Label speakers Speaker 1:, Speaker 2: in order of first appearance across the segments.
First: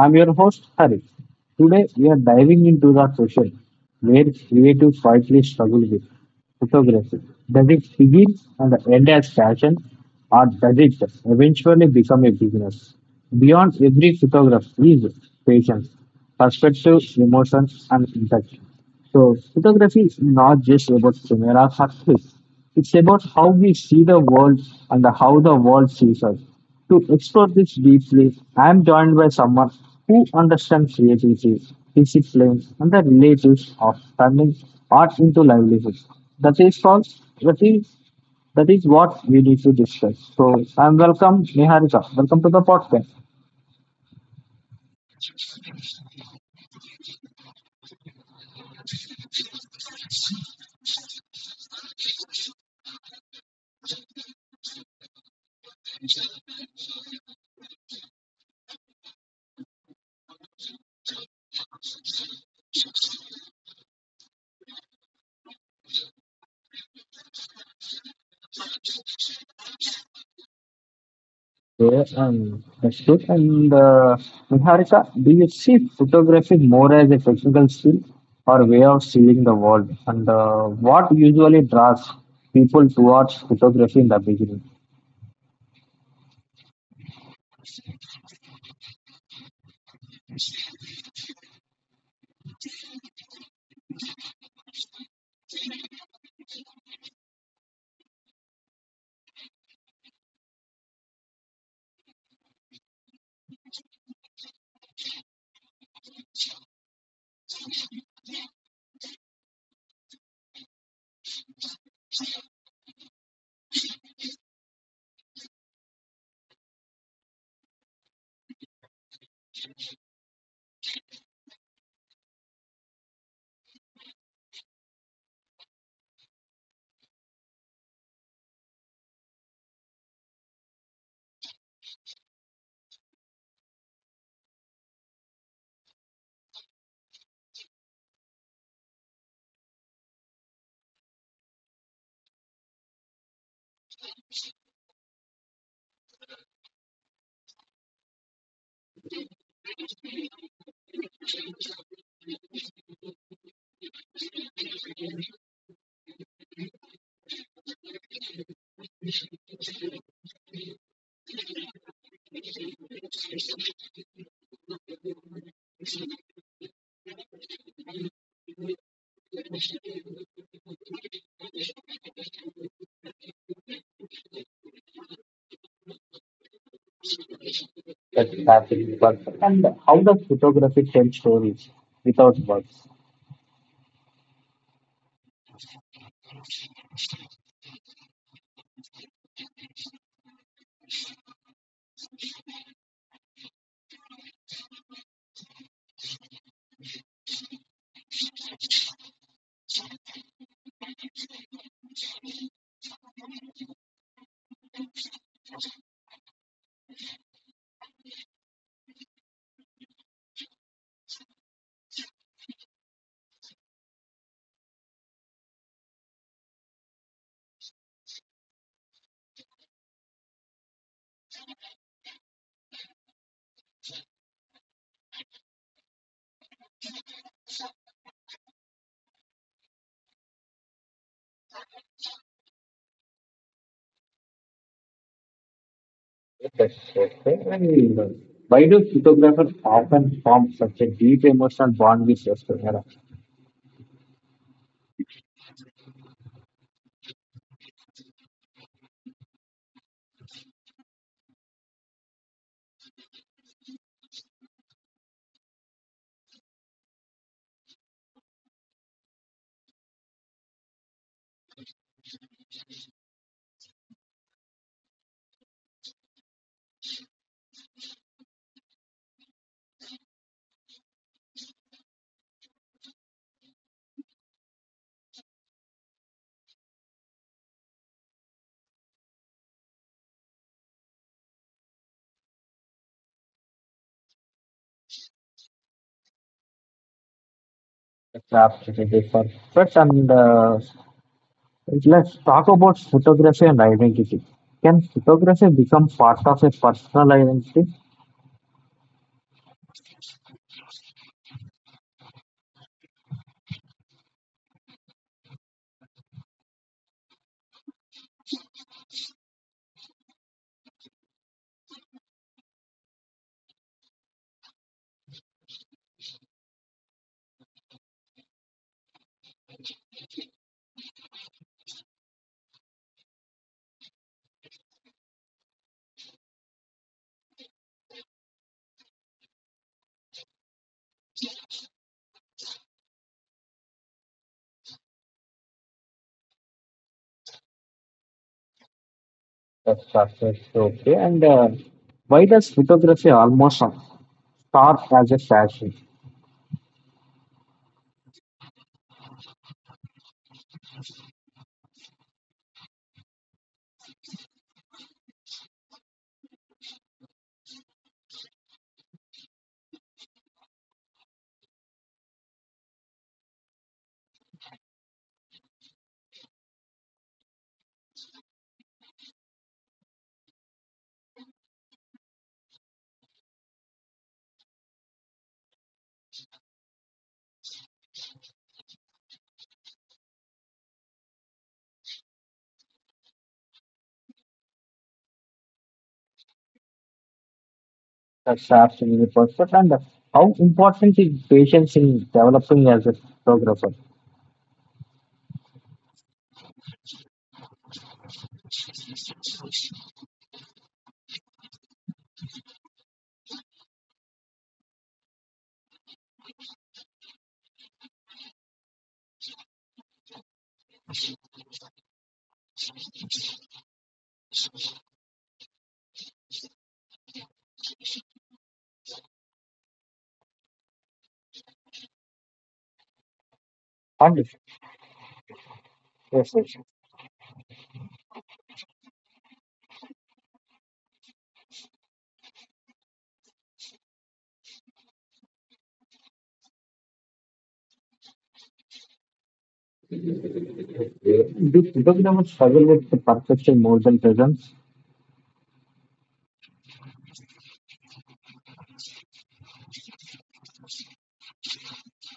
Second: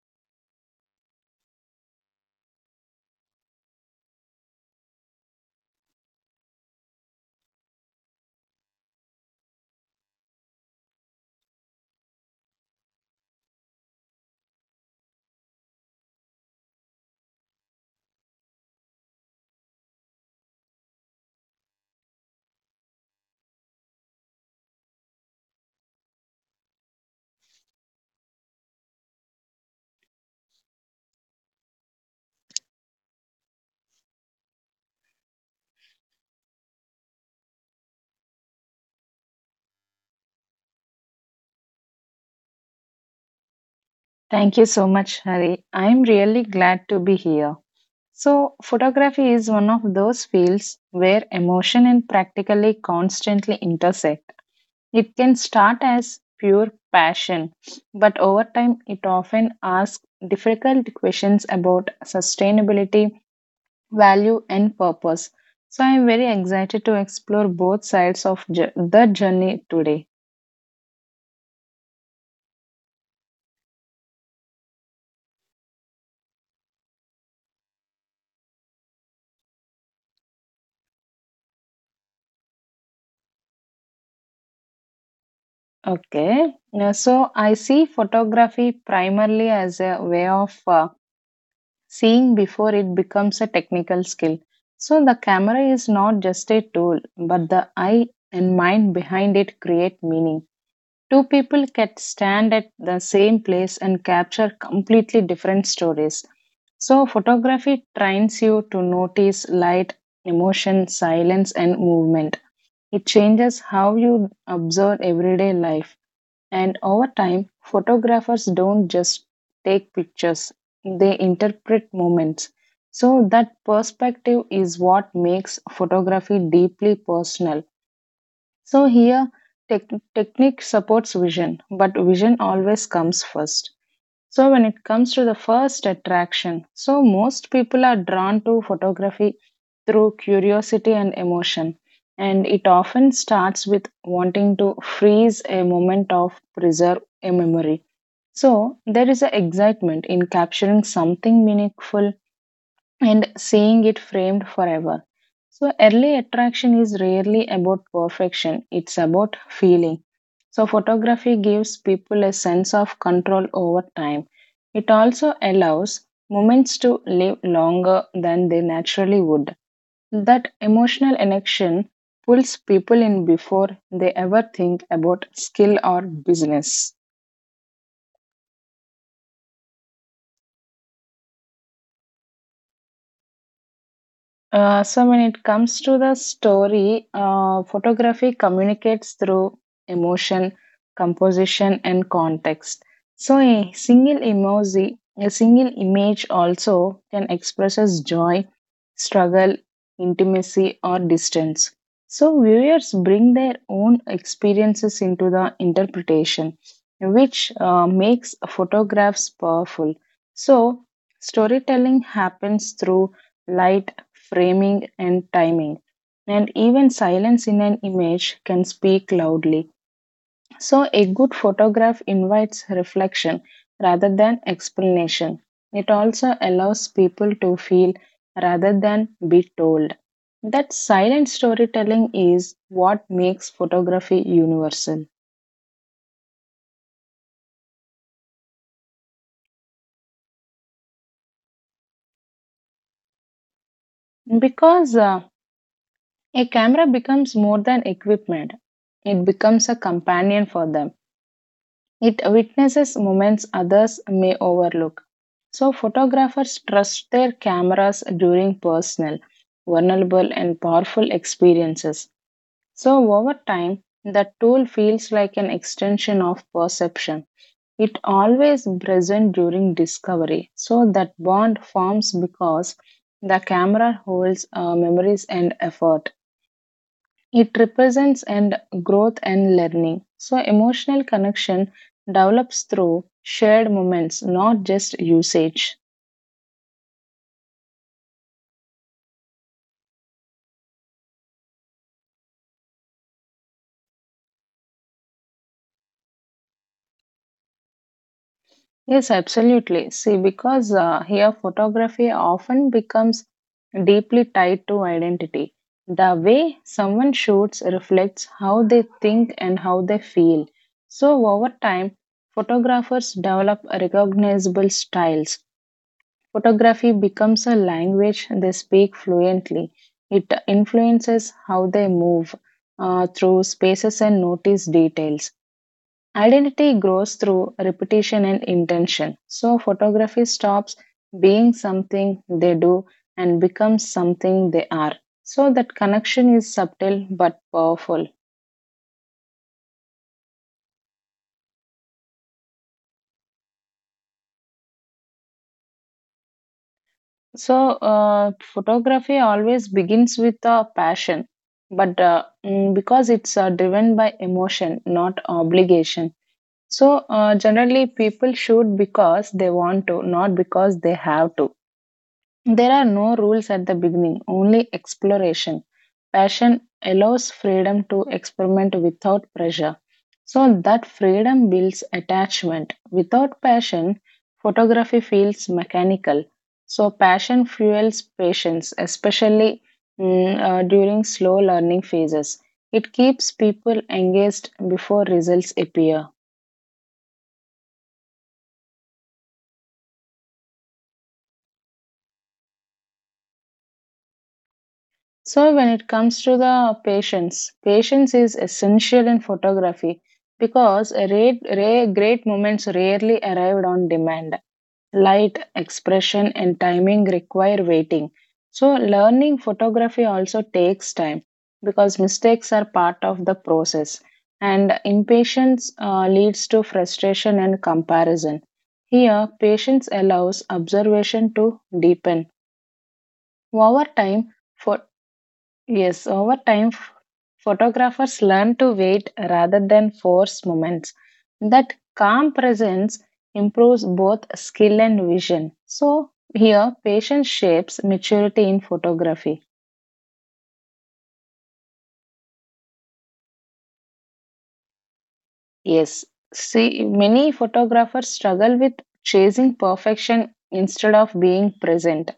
Speaker 1: I'm your host, Harith. Today, we are diving into the question where creatives quietly struggle with photography. Does it begin and end as passion, or does it eventually become a business? Beyond every photograph is patience, perspective, emotion, and impact. So photography is not just about camera success. It's about how we see the world and how the world sees us. To explore this deeply, I am joined by someone who understands creativity, discipline, and the relatives of turning art into livelihood. That is called that is that is what we need to discuss. So I'm welcome Niharika. Welcome to the podcast.
Speaker 2: Thank you so much, Hari. I'm really glad to be here. So, photography is one of those fields where emotion and practically constantly intersect. It can start as pure passion, but over time, it often asks difficult questions about sustainability, value, and purpose. So, I'm very excited to explore both sides of the journey today.
Speaker 1: Yeah, Ashit and Niharika, do you see photography more as a technical skill or way of seeing the world? And what usually draws people towards photography in the beginning?
Speaker 2: Okay. So I see photography primarily as a way of seeing before it becomes a technical skill. So the camera is not just a tool, but the eye and mind behind it create meaning. Two people can stand at the same place and capture completely different stories. So photography trains you to notice light, emotion, silence, and movement. It changes how you observe everyday life. And over time, photographers don't just take pictures, they interpret moments. So, that perspective is what makes photography deeply personal. So, here, tech technique supports vision, but vision always comes first. So, when it comes to the first attraction, so most people are drawn to photography through curiosity and emotion, and it often starts with wanting to freeze a moment of preserve a memory. So, there is an excitement in capturing something meaningful and seeing it framed forever. So, early attraction is rarely about perfection, it's about feeling. So, photography gives people a sense of control over time. It also allows moments to live longer than they naturally would. That emotional connection pulls people in before they ever think about skill or business.
Speaker 1: That starting work and how does photography tell stories without words?
Speaker 2: So when it comes to the story, photography communicates through emotion, composition, and context. So a single emoji, a single image also can express as joy, struggle, intimacy, or distance. So viewers bring their own experiences into the interpretation, which makes photographs powerful. So storytelling happens through light framing, and timing. And even silence in an image can speak loudly. So, a good photograph invites reflection rather than explanation. It also allows people to feel rather than be told. That silent storytelling is what makes photography universal.
Speaker 1: Yes, okay. And, why do photographers often form such a deep emotional bond with their camera?
Speaker 2: Because a camera becomes more than equipment, it becomes a companion for them. It witnesses moments others may overlook. So, photographers trust their cameras during personal, vulnerable, and powerful experiences. So, over time, the tool feels like an extension of perception. It always present during discovery. So, that bond forms because the camera holds memories and effort. It represents and growth and learning. So emotional connection develops through shared moments, not just usage.
Speaker 1: The craft is a different but and let's talk about photography and identity. Can photography become part of a personal identity?
Speaker 2: Yes, absolutely. See, because here photography often becomes deeply tied to identity. The way someone shoots reflects how they think and how they feel. So over time, photographers develop recognizable styles. Photography becomes a language they speak fluently. It influences how they move through spaces and notice details. Identity grows through repetition and intention. So, photography stops being something they do and becomes something they are. So, that connection is subtle but powerful.
Speaker 1: That's perfect. Okay. And why does photography almost start as a fashion?
Speaker 2: So, photography always begins with a passion, but because it's driven by emotion, not obligation. So, generally, people shoot because they want to, not because they have to. There are no rules at the beginning, only exploration. Passion allows freedom to experiment without pressure. So that freedom builds attachment. Without passion, photography feels mechanical. So passion fuels patience, especially during slow learning phases. It keeps people engaged before results appear.
Speaker 1: That's absolutely perfect. And how important is patience in developing as a photographer?
Speaker 2: So, when it comes to the patience, patience is essential in photography because a rare, great moments rarely arrived on demand. Light, expression, and timing require waiting. So, learning photography also takes time because mistakes are part of the process, and impatience leads to frustration and comparison. Here, patience allows observation to deepen. Over
Speaker 1: And
Speaker 2: time,
Speaker 1: yes,
Speaker 2: Yes,
Speaker 1: yes,
Speaker 2: over
Speaker 1: yes.
Speaker 2: time, f- photographers learn to wait rather than force moments. That calm presence improves both skill and vision. So, here, patience shapes maturity in photography.
Speaker 1: Do photographers struggle with the perfection more than presence?
Speaker 2: Yes, see, many photographers struggle with chasing perfection instead of being present.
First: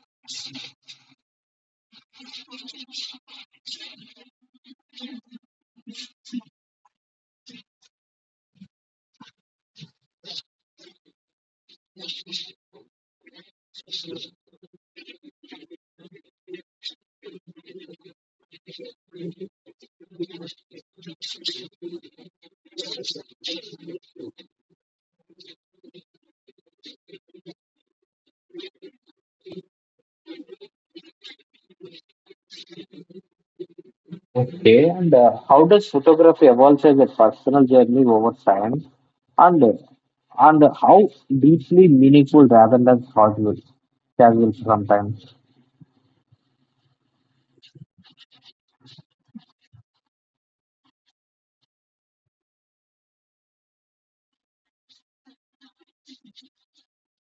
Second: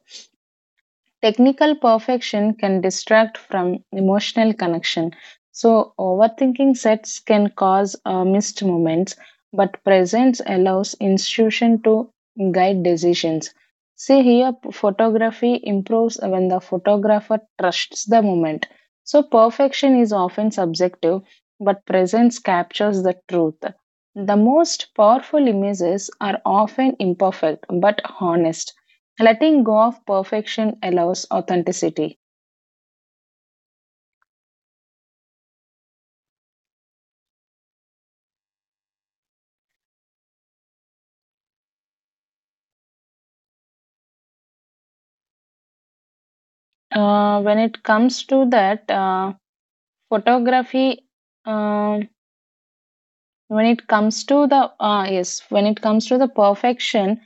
Speaker 2: Technical perfection can distract from emotional connection. So, overthinking sets can cause missed moments, but presence allows institution to guide decisions. See here, photography improves when the photographer trusts the moment. So, perfection is often subjective, but presence captures the truth. The most powerful images are often imperfect but honest. Letting go of perfection allows authenticity.
Speaker 1: Okay, and how does photography evolve as a personal journey over time? And uh, and how deeply meaningful rather than casual sometimes.
Speaker 2: When it comes to that, photography, um when it comes to the, yes, When it comes to the perfection,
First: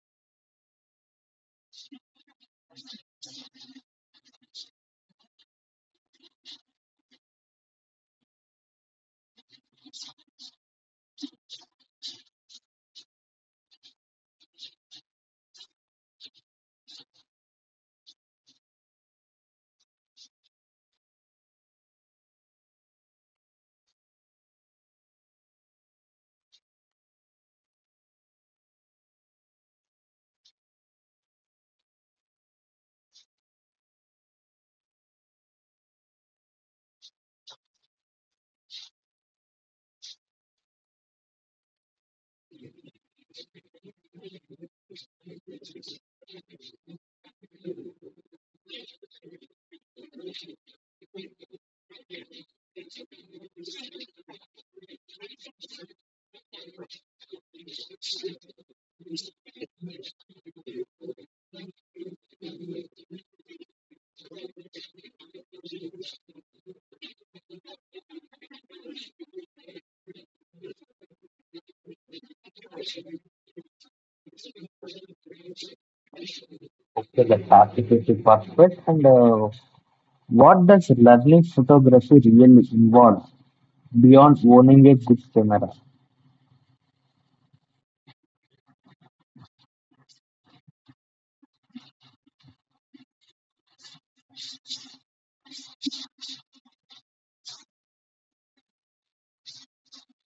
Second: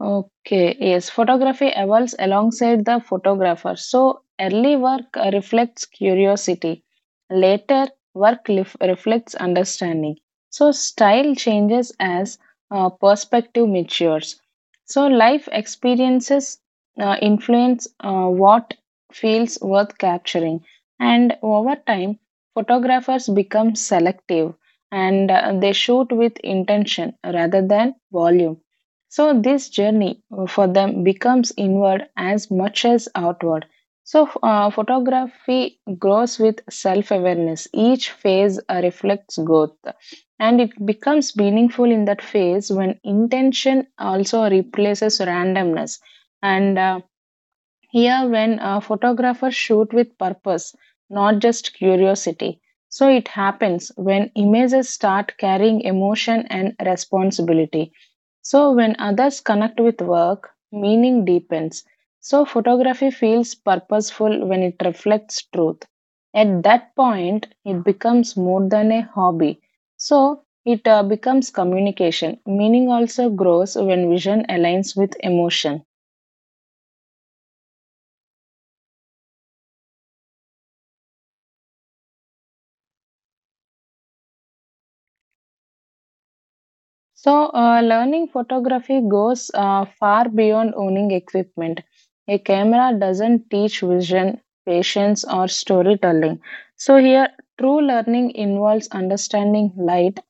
Speaker 2: okay, yes, photography evolves alongside the photographer. So early work reflects curiosity. Later, work reflects understanding. So, style changes as perspective matures. So, life experiences influence what feels worth capturing, and over time, photographers become selective and they shoot with intention rather than volume. So, this journey for them becomes inward as much as outward so, photography grows with self awareness. Each phase reflects growth, and it becomes meaningful in that phase when intention also replaces randomness. And Here, when photographers shoot with purpose, not just curiosity. So, it happens when images start carrying emotion and responsibility. So, when others connect with work, meaning deepens. So, photography feels purposeful when it reflects truth. At that point, it becomes more than a hobby. So, it becomes communication. Meaning also grows when vision aligns with emotion.
Speaker 1: Okay, the participative perfect. And what does learning photography really involve beyond owning a good camera?
Speaker 2: So, learning photography goes far beyond owning equipment. A camera doesn't teach vision, patience, or storytelling. So, here, true learning involves understanding light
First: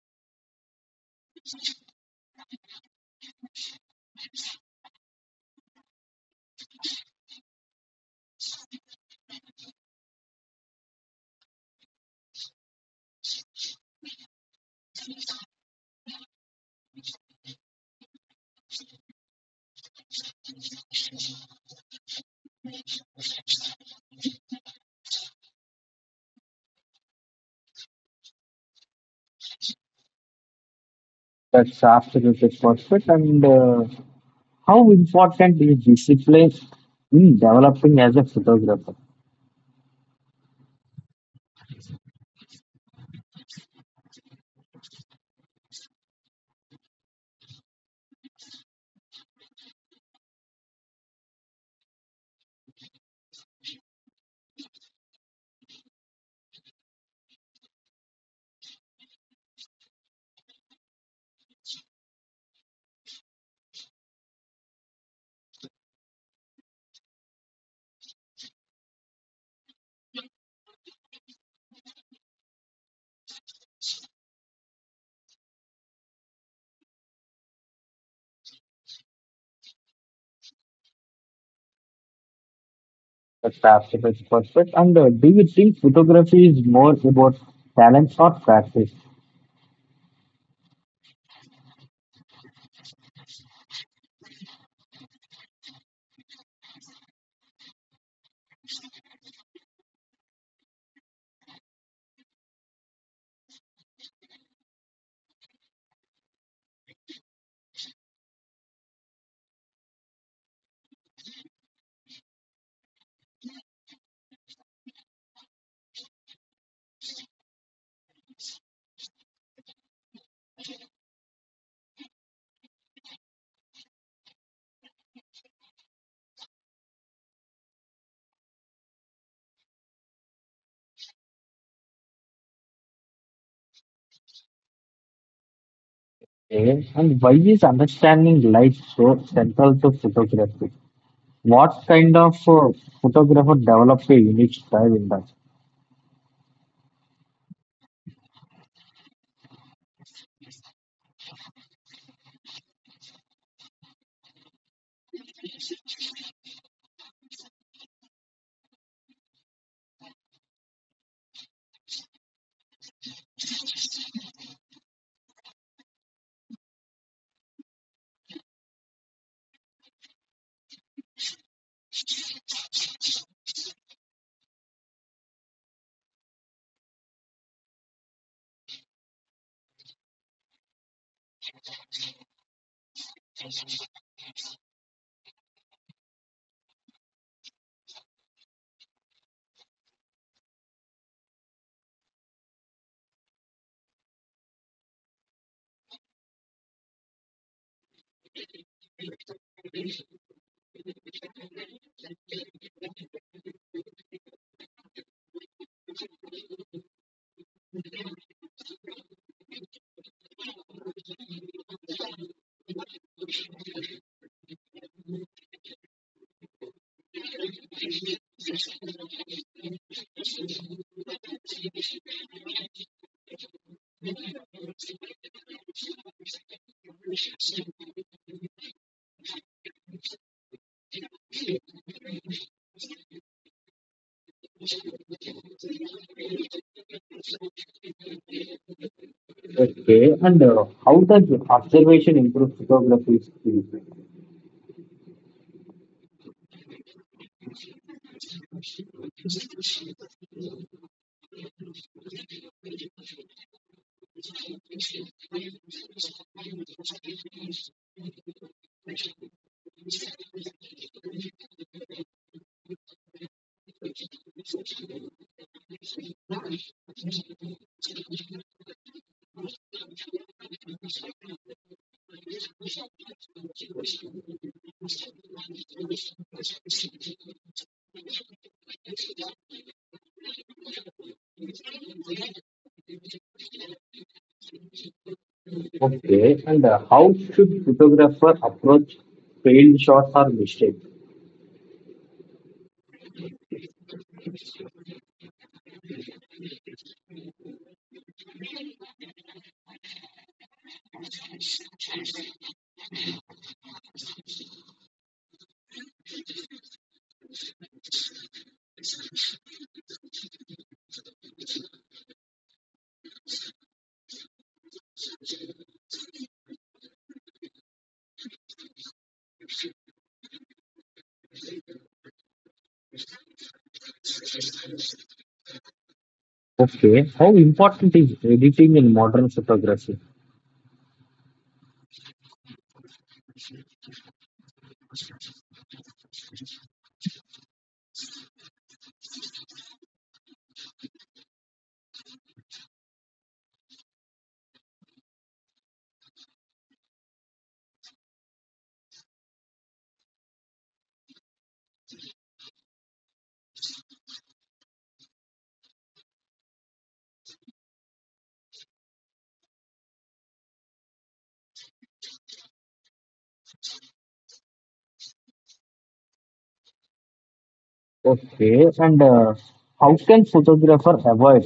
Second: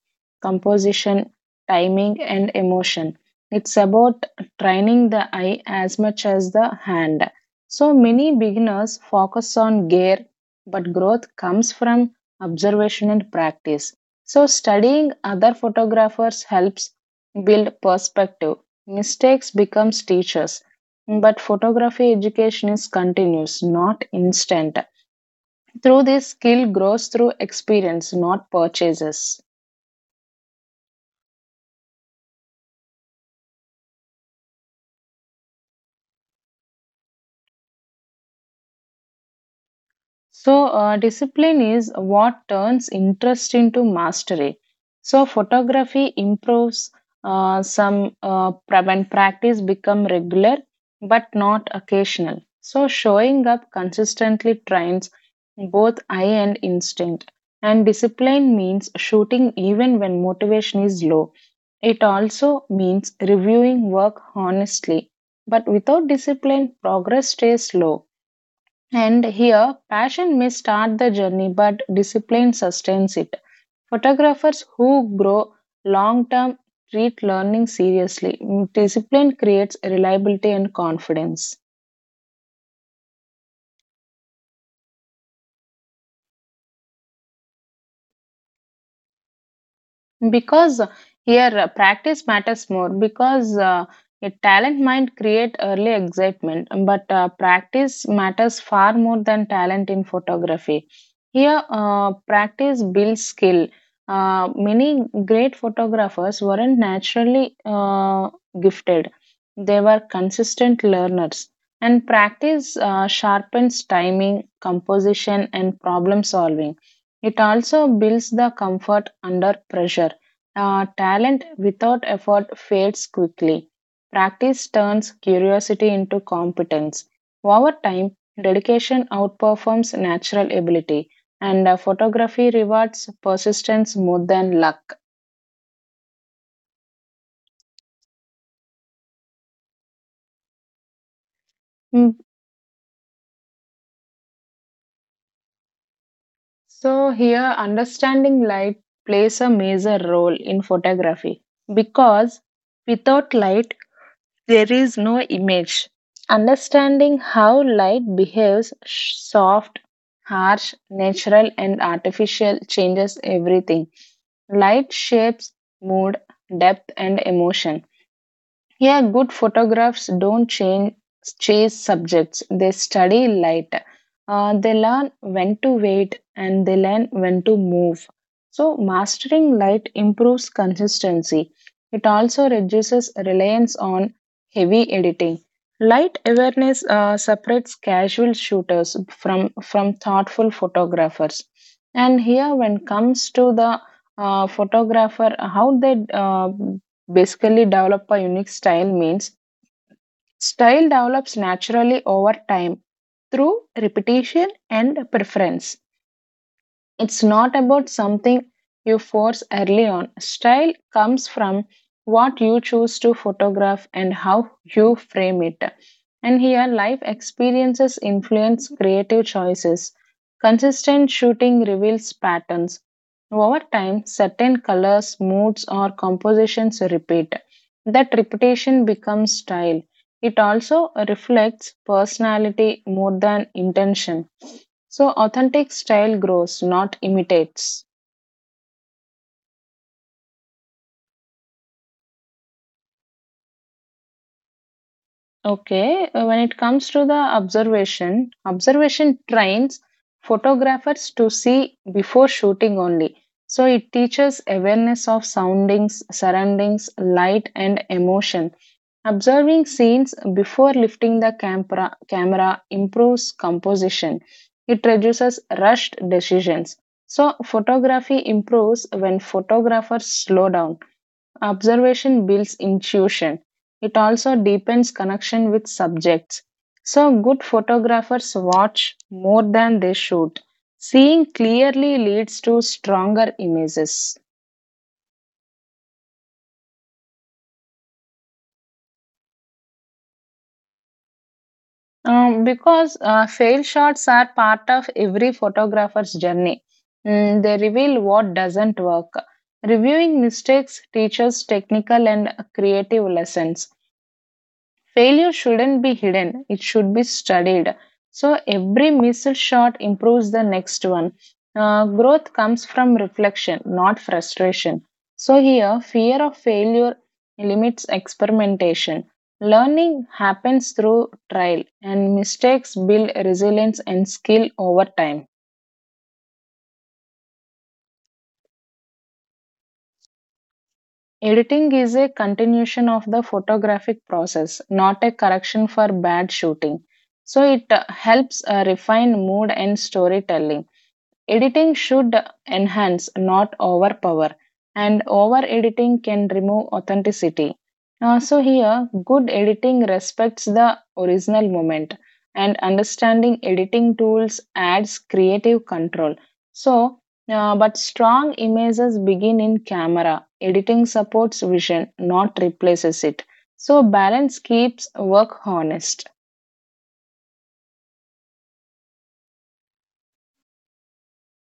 Speaker 2: composition, timing, and emotion. It's about training the eye as much as the hand. So many beginners focus on gear, but growth comes from observation and practice. So studying other photographers helps build perspective. Mistakes becomes teachers. But photography education is continuous, not instant. Through this skill grows through experience, not purchases.
Speaker 1: That's absolutely perfect. And how important is discipline in developing as a photographer?
Speaker 2: So, discipline is what turns interest into mastery. So, photography improves when practice become regular but not occasional. So, showing up consistently trains both eye and instinct. And discipline means shooting even when motivation is low. It also means reviewing work honestly. But without discipline, progress stays slow. And here, passion may start the journey, but discipline sustains it. Photographers who grow long term treat learning seriously. Discipline creates reliability and confidence.
Speaker 1: That's absolutely perfect. And do you think photography is more about talent or practice?
Speaker 2: Because here practice matters more because a talent might create early excitement, but practice matters far more than talent in photography. Here, practice builds skill. Many great photographers weren't naturally gifted, they were consistent learners. And practice sharpens timing, composition, and problem solving. It also builds the comfort under pressure talent without effort fades quickly. Practice turns curiosity into competence. Over time, dedication outperforms natural ability, and photography rewards persistence more than luck.
Speaker 1: Okay. And why is understanding light so central to photography? What
Speaker 2: Mm.
Speaker 1: kind of photographer develops a unique style in that?
Speaker 2: So, here, understanding light plays a major role in photography because without light, there is no image. Understanding how light behaves soft, harsh, natural, and artificial changes everything. Light shapes mood, depth, and emotion. Yeah, good photographs don't chase subjects, they study light. They learn when to wait and they learn when to move. So, mastering light improves consistency. It also reduces reliance on heavy editing. Light awareness separates casual shooters from thoughtful photographers. And here, when comes to the photographer, how they basically, develop a unique style means style develops naturally over time through repetition and preference. It's not about something you force early on. Style comes from what you choose to photograph and how you frame it. And here, life experiences influence creative choices. Consistent shooting reveals patterns. Over time, certain colors, moods, or compositions repeat. That repetition becomes style. It also reflects personality more than intention. So authentic style grows, not imitates.
Speaker 1: Okay, and how does observation improve photography skills?
Speaker 2: Okay, when it comes to the observation, observation trains photographers to see before shooting only. So it teaches awareness of soundings, surroundings, light, and emotion. Observing scenes before lifting the camera improves composition. It reduces rushed decisions. So photography improves when photographers slow down. Observation builds intuition. It also deepens connection with subjects. So, good photographers watch more than they shoot. Seeing clearly leads to stronger images.
Speaker 1: Okay, and how should photographer approach failed shots or mistakes?
Speaker 2: Because fail shots are part of every photographer's journey, Mm, they reveal what doesn't work. Reviewing mistakes teaches technical and creative lessons. Failure shouldn't be hidden, it should be studied. So every missed shot improves the next one. Growth comes from reflection, not frustration. So here, fear of failure limits experimentation. Learning happens through trial, and mistakes build resilience and skill over time.
Speaker 1: Okay, how important is editing in modern photography?
Speaker 2: Editing is a continuation of the photographic process, not a correction for bad shooting. So it helps refine mood and storytelling. Editing should enhance, not overpower, and over editing can remove authenticity. Here, good editing respects the original moment, and understanding editing tools adds creative control. So, but strong images begin in camera. Editing supports vision, not replaces it. So, balance keeps work honest.
Speaker 1: Okay, and how can photographer avoid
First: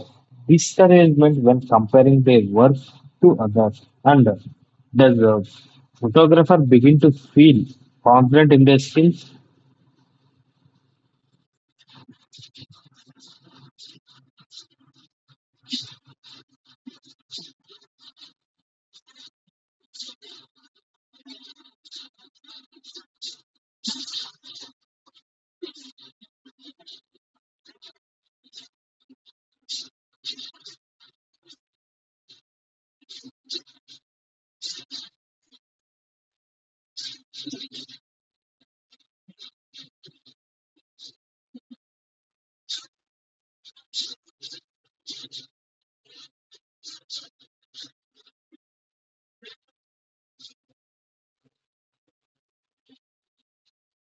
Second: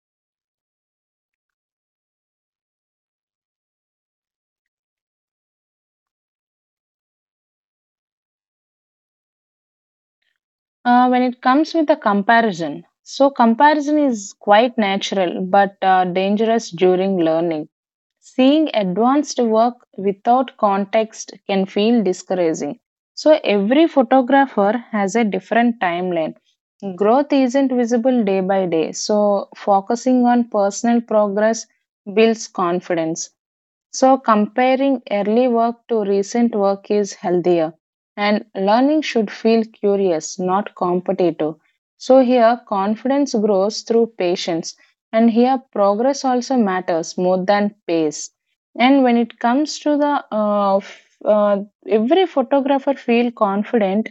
Speaker 1: discouragement when comparing their work to others? And does a photographer begin to feel confident in their skills?
Speaker 2: When it comes with a comparison, so comparison is quite natural but dangerous during learning. Seeing advanced work without context can feel discouraging. So, every photographer has a different timeline. Growth isn't visible day by day, so, focusing on personal progress builds confidence. So, comparing early work to recent work is healthier, and learning should feel curious, not competitive. So, here confidence grows through patience, and here progress also matters more than pace. And when it comes to the every photographer feel confident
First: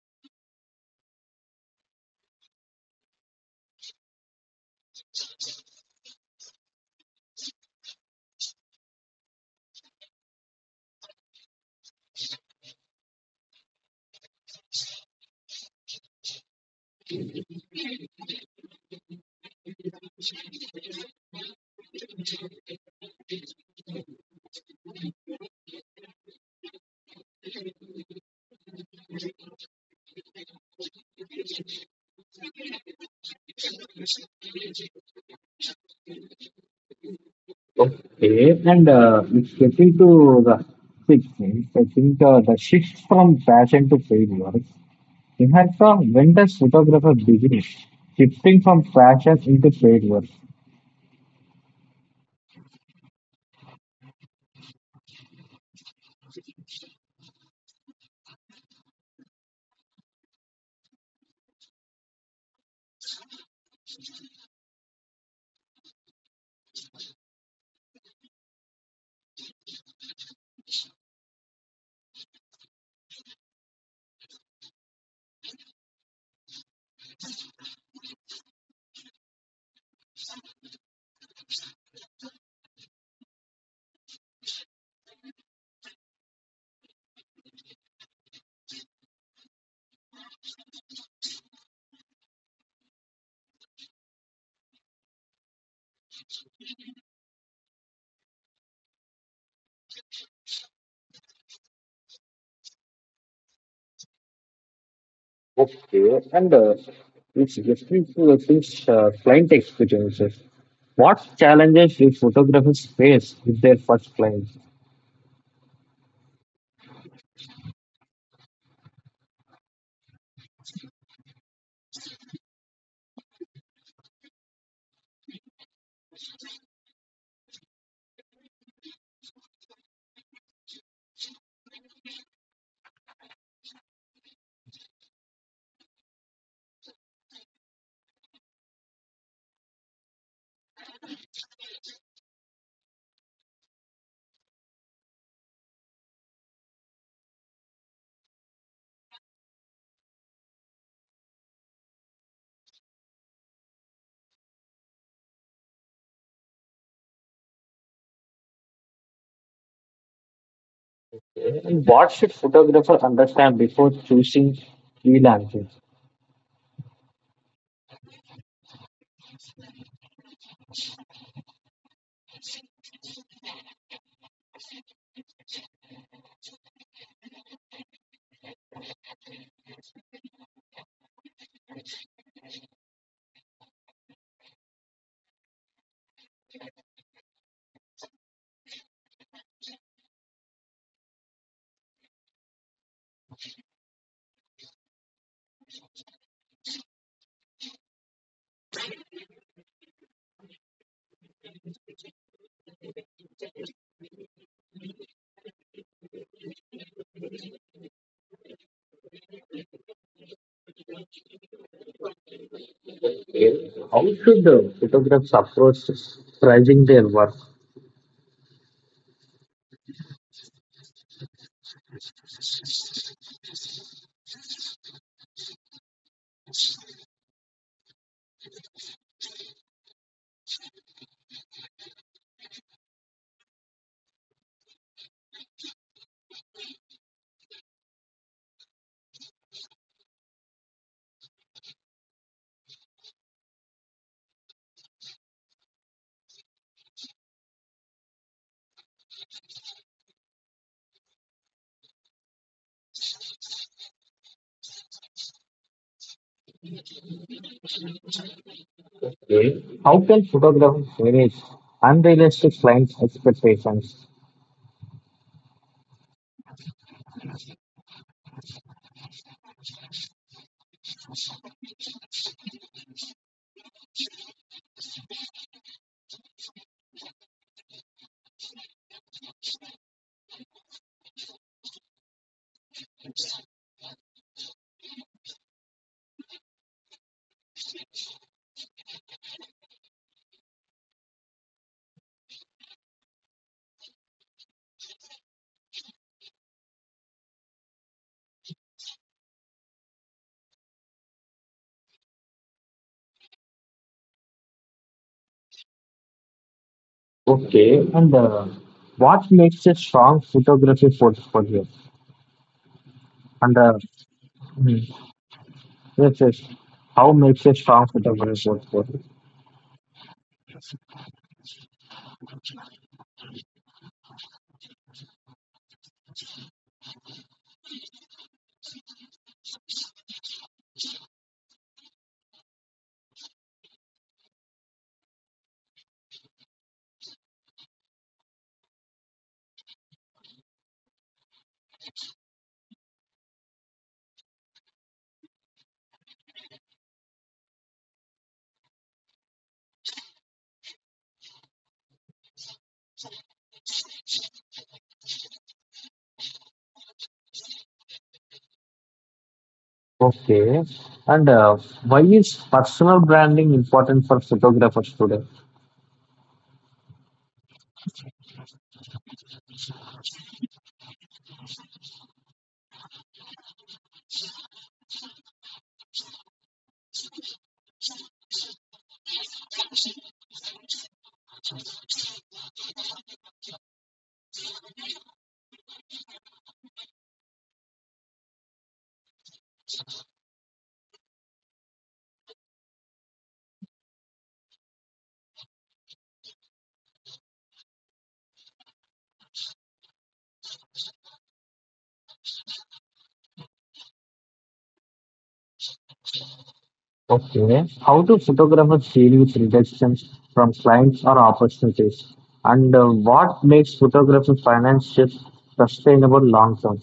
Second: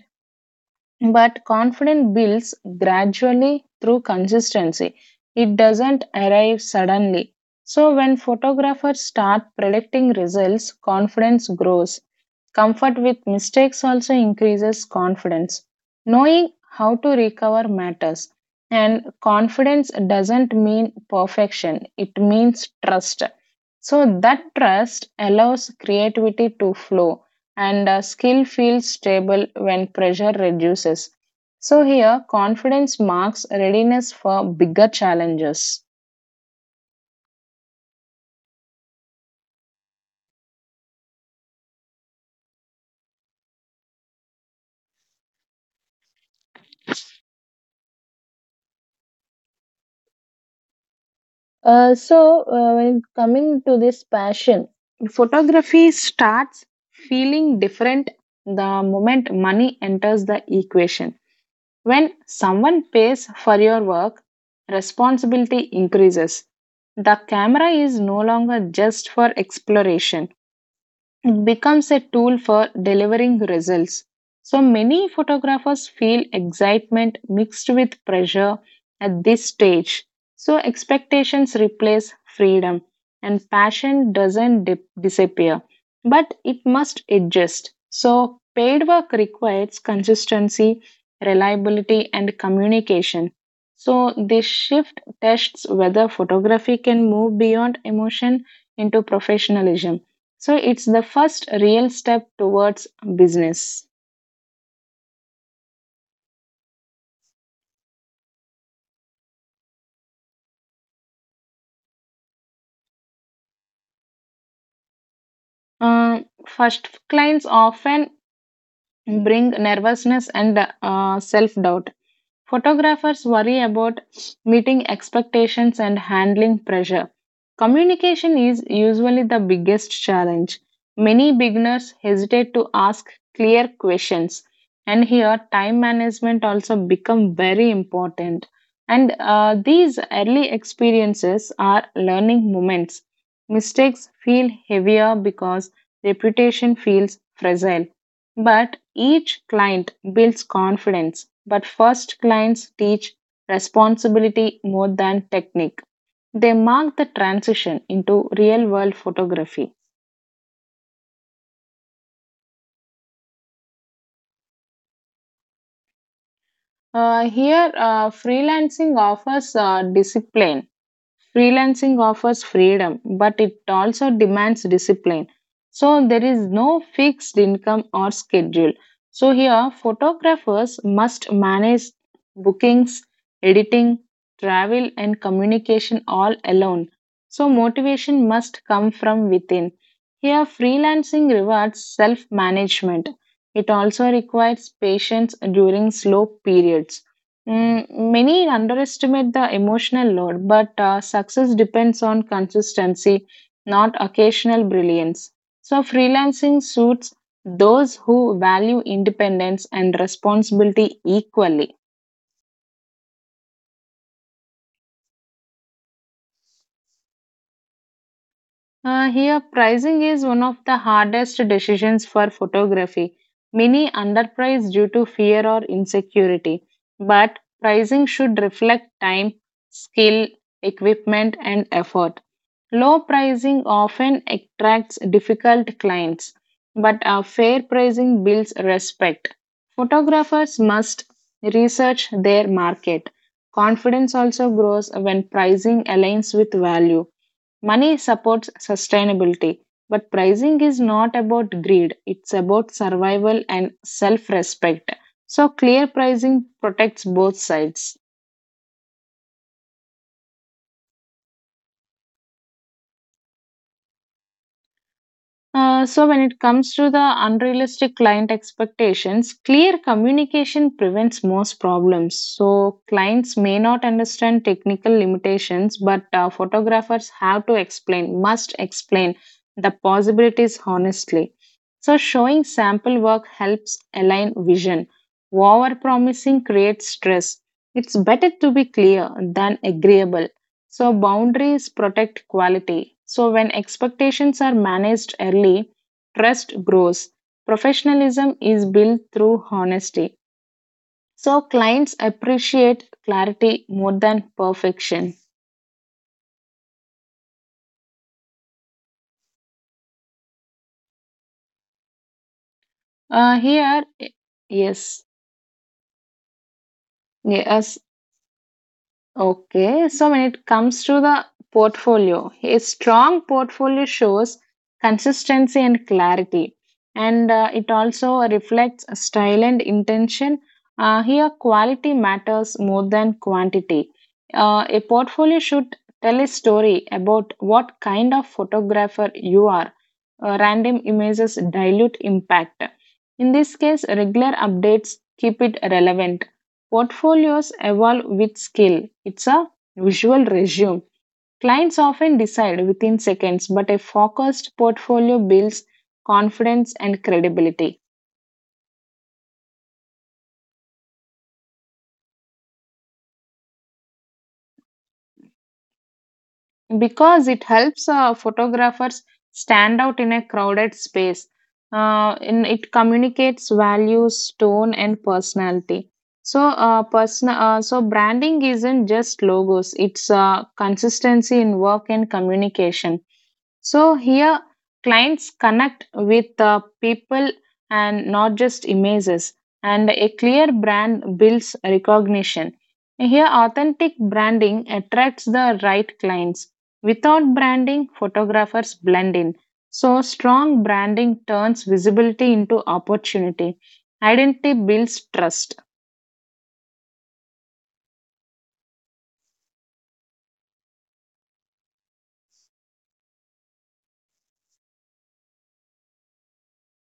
Speaker 2: but confidence builds gradually through consistency. It doesn't arrive suddenly. So, when photographers start predicting results, confidence grows. Comfort with mistakes also increases confidence. Knowing how to recover matters. And confidence doesn't mean perfection, it means trust. So, that trust allows creativity to flow and skill feels stable when pressure reduces. So, here confidence marks readiness for bigger challenges.
Speaker 1: Okay, and it's getting to the sixth thing. I think the shift from passion to paid work. In fact, when does photographer begin shifting from passion into paid work?
Speaker 2: When coming to this passion, photography starts feeling different the moment money enters the equation. When someone pays for your work, responsibility increases. The camera is no longer just for exploration. It becomes a tool for delivering results. So many photographers feel excitement mixed with pressure at this stage. So expectations replace freedom, and passion doesn't dip- disappear, but it must adjust. So paid work requires consistency, reliability, and communication. So this shift tests whether photography can move beyond emotion into professionalism. So it's the first real step towards business.
Speaker 1: Okay, and it's listening to these client experiences. What challenges do photographers face with their first client?
Speaker 2: Uh, First, clients often bring nervousness and self doubt. Photographers worry about meeting expectations and handling pressure. Communication is usually the biggest challenge. Many beginners hesitate to ask clear questions, and here time management also become very important. And these early experiences are learning moments. Mistakes feel heavier because reputation feels fragile. But each client builds confidence. But first clients teach responsibility more than technique. They mark the transition into real world photography.
Speaker 1: And what should photographers understand before choosing freelancing?
Speaker 2: Here, freelancing offers discipline Freelancing offers freedom, but it also demands discipline. So there is no fixed income or schedule. So here, photographers must manage bookings, editing, travel, and communication all alone. So motivation must come from within. Here, freelancing rewards self management. It also requires patience during slow periods. Many underestimate the emotional load, but success depends on consistency, not occasional brilliance. So, freelancing suits those who value independence and responsibility equally.
Speaker 1: Okay. How should the photographers approach pricing their work?
Speaker 2: Pricing is one of the hardest decisions for photography. Many underprice due to fear or insecurity, but pricing should reflect time, skill, equipment, and effort. Low pricing often attracts difficult clients, but a fair pricing builds respect. Photographers must research their market. Confidence also grows when pricing aligns with value. Money supports sustainability, but pricing is not about greed, it's about survival and self respect. So, clear pricing protects both sides.
Speaker 1: Okay. How can photographers manage unrealistic client expectations?
Speaker 2: When it comes to the unrealistic client expectations, clear communication prevents most problems. So, clients may not understand technical limitations, but photographers have to explain, must explain the possibilities honestly. So, showing sample work helps align vision. Over promising creates stress. It's better to be clear than agreeable. So, boundaries protect quality. So, when expectations are managed early, trust grows. Professionalism is built through honesty. So, clients appreciate clarity more than perfection.
Speaker 1: Okay, and what makes a strong photography portfolio?
Speaker 2: Uh,
Speaker 1: And
Speaker 2: here, yes,
Speaker 1: yes, yes. How makes it
Speaker 2: yes.
Speaker 1: comfortable is what-
Speaker 2: Okay, so when it comes to the portfolio, a strong portfolio shows consistency and clarity, and it also reflects style and intention. Quality matters more than quantity. A portfolio should tell a story about what kind of photographer you are. Random images dilute impact. In this case, regular updates keep it relevant. Portfolios evolve with skill. It's a visual resume. Clients often decide within seconds, but a focused portfolio builds confidence and credibility
Speaker 1: Okay. And why is personal branding important for photographers today?
Speaker 2: because it helps photographers stand out in a crowded space. And it communicates values, tone, and personality. So branding isn't just logos; it's consistency in work and communication. So here, clients connect with the people and not just images. And a clear brand builds recognition. Here, authentic branding attracts the right clients. Without branding, photographers blend in. So, strong branding turns visibility into opportunity. Identity builds trust.
Speaker 1: Okay. How do photographers deal with rejections from clients or opportunities? And what makes photography financially sustainable long term?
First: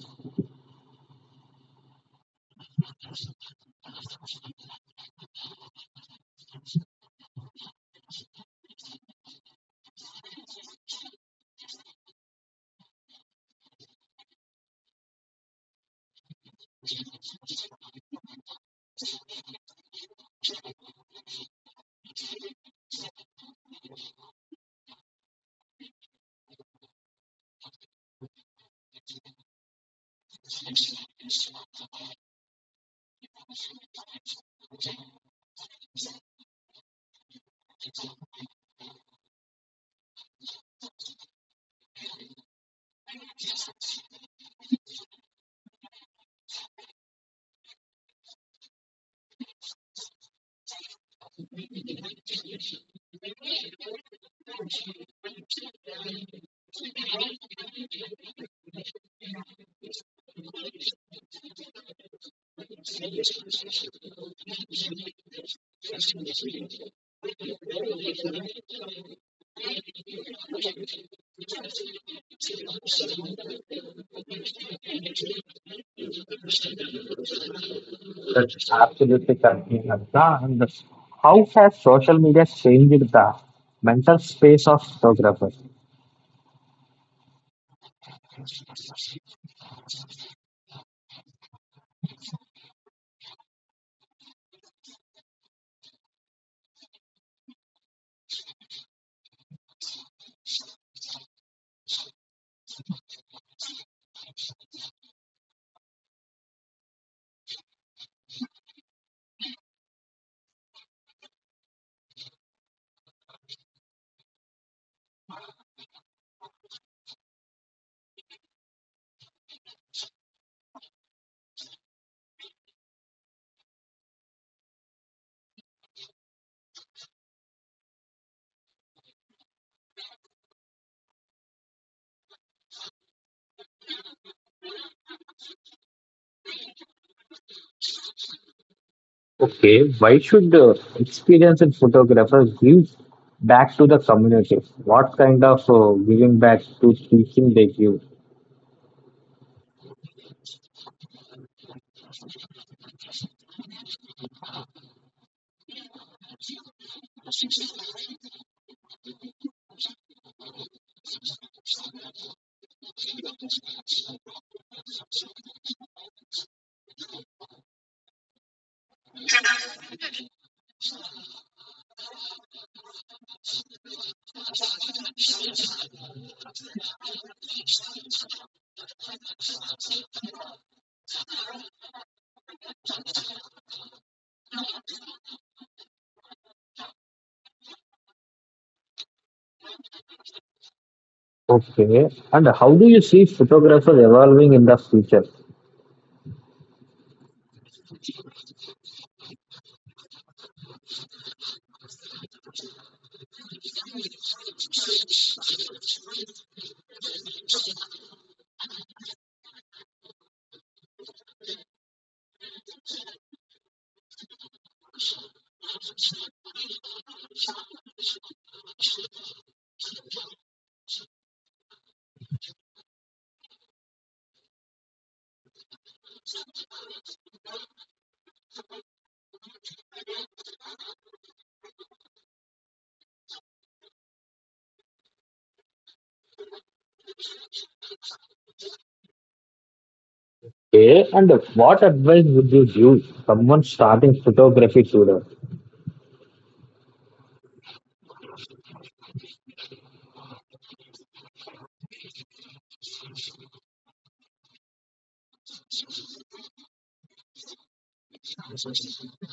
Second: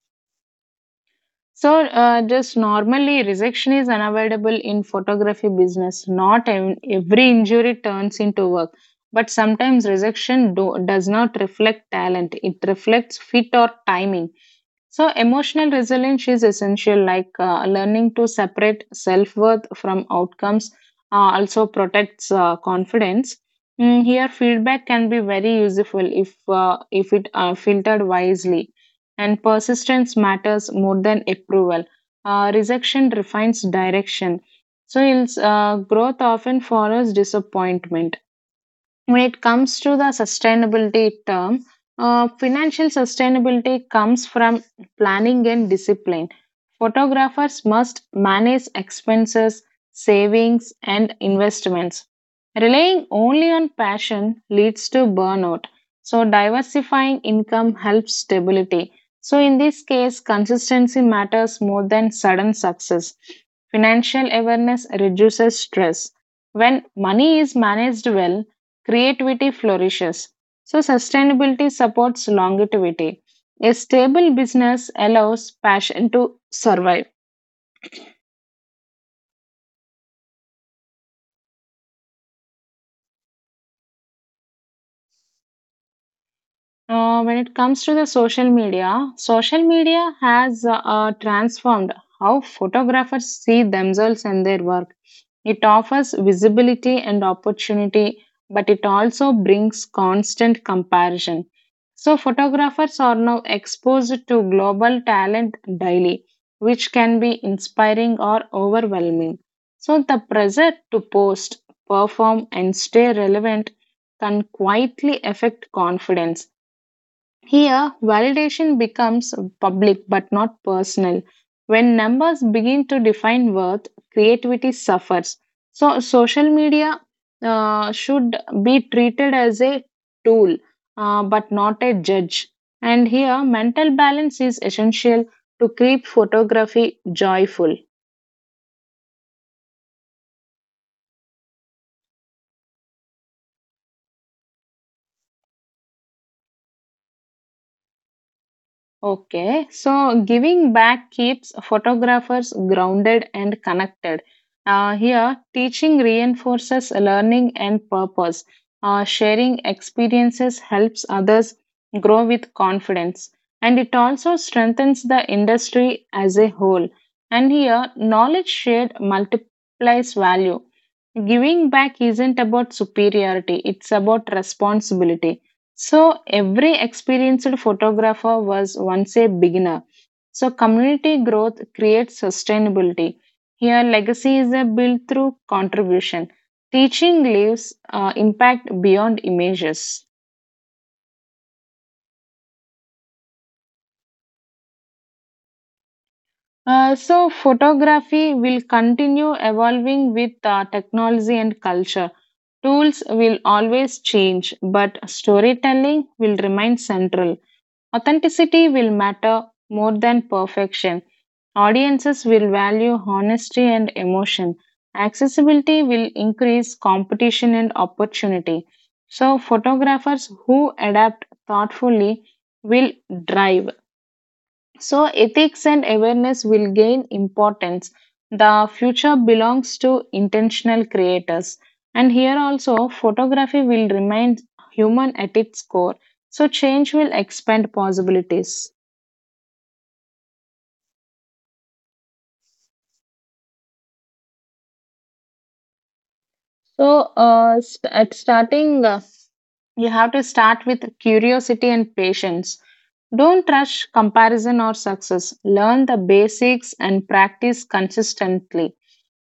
Speaker 2: Just normally, rejection is unavoidable in photography business. Not ev- Every injury turns into work, but sometimes does not reflect talent. It reflects fit or timing. So, emotional resilience is essential, like learning to separate self worth from outcomes, also protects confidence. Here, feedback can be very useful if it filtered wisely, and persistence matters more than approval. Rejection refines direction. Growth often follows disappointment. When it comes to the sustainability term, financial sustainability comes from planning and discipline. Photographers must manage expenses, savings and investments. Relying only on passion leads to burnout, so diversifying income helps stability. So in this case consistency matters more than sudden success. Financial awareness reduces stress. When money is managed well, creativity flourishes. So, sustainability supports longevity. A stable business allows passion to survive.
Speaker 1: That's absolutely correct, Niharika. And how has social media changed the mental space of photographers?
Speaker 2: When it comes to the social media has transformed how photographers see themselves and their work. It offers visibility and opportunity, but it also brings constant comparison. So, photographers are now exposed to global talent daily, which can be inspiring or overwhelming. So, the pressure to post, perform, and stay relevant can quietly affect confidence. Here, validation becomes public but not personal. When numbers begin to define worth, creativity suffers. So, social media should be treated as a tool but not a judge. And here, mental balance is essential to keep photography joyful.
Speaker 1: Okay, why should experienced photographers give back to the community? What kind of giving back to teaching they give?
Speaker 2: Okay, so giving back keeps photographers grounded and connected. Teaching reinforces learning and purpose. Sharing experiences helps others grow with confidence. And it also strengthens the industry as a whole. And here, knowledge shared multiplies value. Giving back isn't about superiority, it's about responsibility. So every experienced photographer was once a beginner. So community growth creates sustainability. Here, legacy is a built through contribution. Teaching leaves impact beyond images.
Speaker 1: Okay, and how do you see photographers evolving in the future?
Speaker 2: So photography will continue evolving with technology and culture. Tools will always change, but storytelling will remain central. Authenticity will matter more than perfection. Audiences will value honesty and emotion. Accessibility will increase competition and opportunity. So, photographers who adapt thoughtfully will drive. So, ethics and awareness will gain importance. The future belongs to intentional creators. And here also, photography will remain human at its core. So, change will expand possibilities.
Speaker 1: Okay, and what advice would you give someone starting photography today?
Speaker 2: At starting, you have to start with curiosity and patience. Don't rush comparison or success. Learn the basics and practice consistently.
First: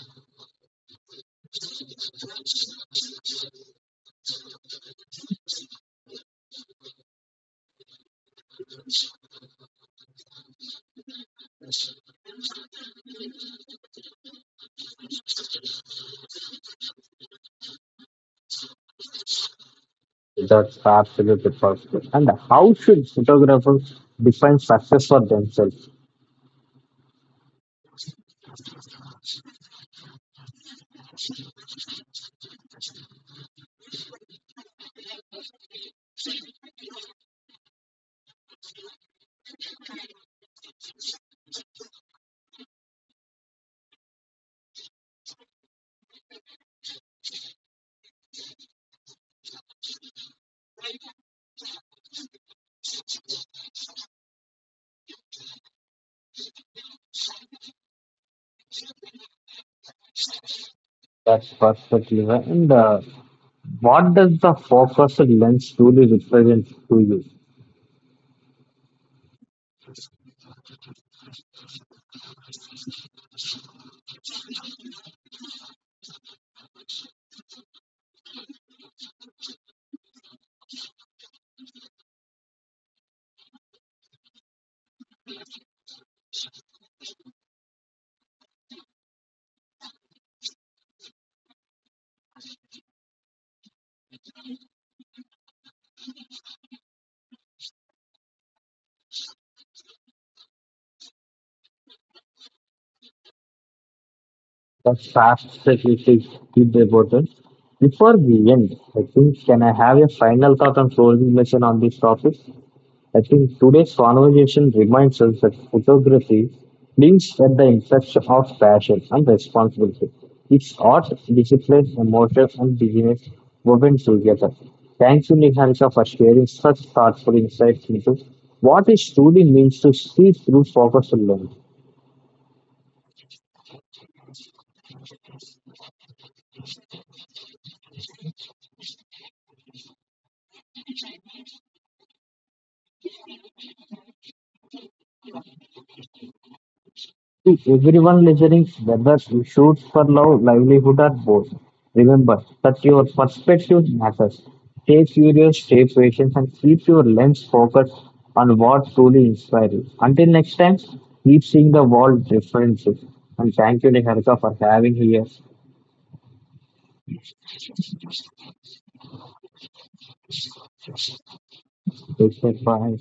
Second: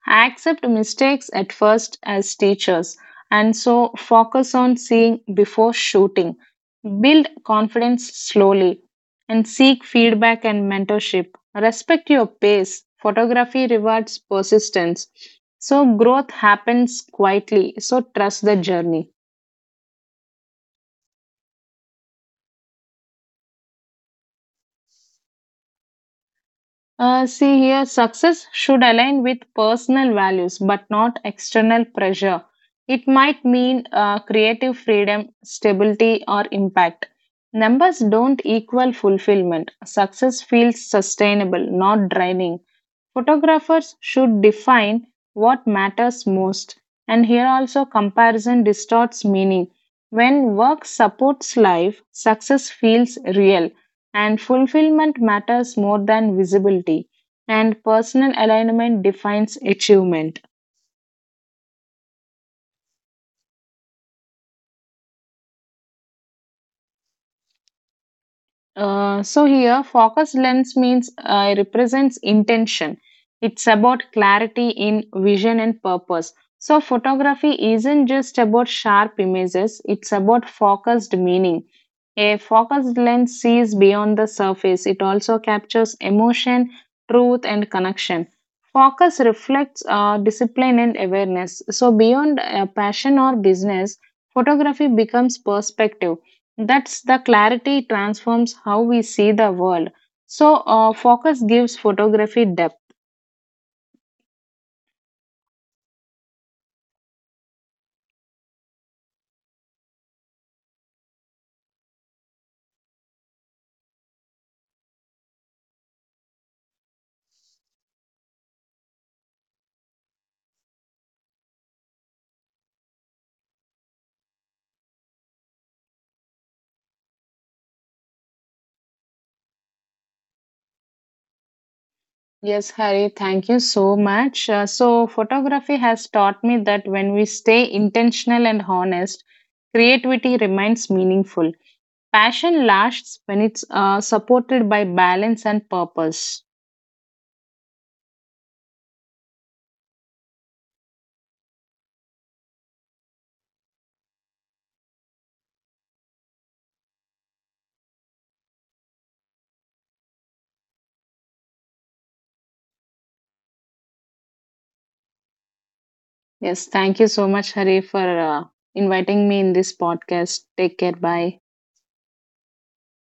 Speaker 2: Accept mistakes at first as teachers, and so focus on seeing before shooting. Build confidence slowly and seek feedback and mentorship. Respect your pace. Photography rewards persistence. So growth happens quietly. So trust the journey.
Speaker 1: That's absolutely perfect. And how should photographers define success for themselves?
Speaker 2: See here, success should align with personal values but not external pressure. It might mean creative freedom, stability, or impact. Numbers don't equal fulfillment. Success feels sustainable, not draining. Photographers should define what matters most. And here also, comparison distorts meaning. When work supports life, success feels real. And fulfillment matters more than visibility, and personal alignment defines achievement.
Speaker 1: That's perfectly right. And what does the focused lens truly represent to you?
Speaker 2: So here, focus lens means represents intention. It's about clarity in vision and purpose. So photography isn't just about sharp images. It's about focused meaning. A focused lens sees beyond the surface. It also captures emotion, truth, and connection. Focus reflects discipline and awareness. So beyond passion or business, photography becomes perspective that's the clarity transforms how we see the world. Focus gives photography depth.
Speaker 1: The fast statistics keep the importance. Before we end, I think, can I have a final thought and closing mention on this topic? I think today's conversation reminds us that photography lives at the intersection of passion and responsibility. It's art, discipline, emotion, and business woven together. Thank you, Niharika, for sharing such thoughtful insights into what it truly means to see through focus and learn.
Speaker 2: Yes, Hari, thank you so much. Photography has taught me that when we stay intentional and honest, creativity remains meaningful. Passion lasts when it's supported by balance and purpose.
Speaker 1: To everyone listening, whether you shoot for love, livelihood, or both, remember that your perspective matters. Stay curious, stay patient, and keep your lens focused on what truly inspires you. Until next time, keep seeing the world differently. And thank you, Niharika, for having here.
Speaker 2: Yes, thank you so much, Hari, for inviting me in this podcast. Take care. Bye.
Speaker 1: Take care. Bye.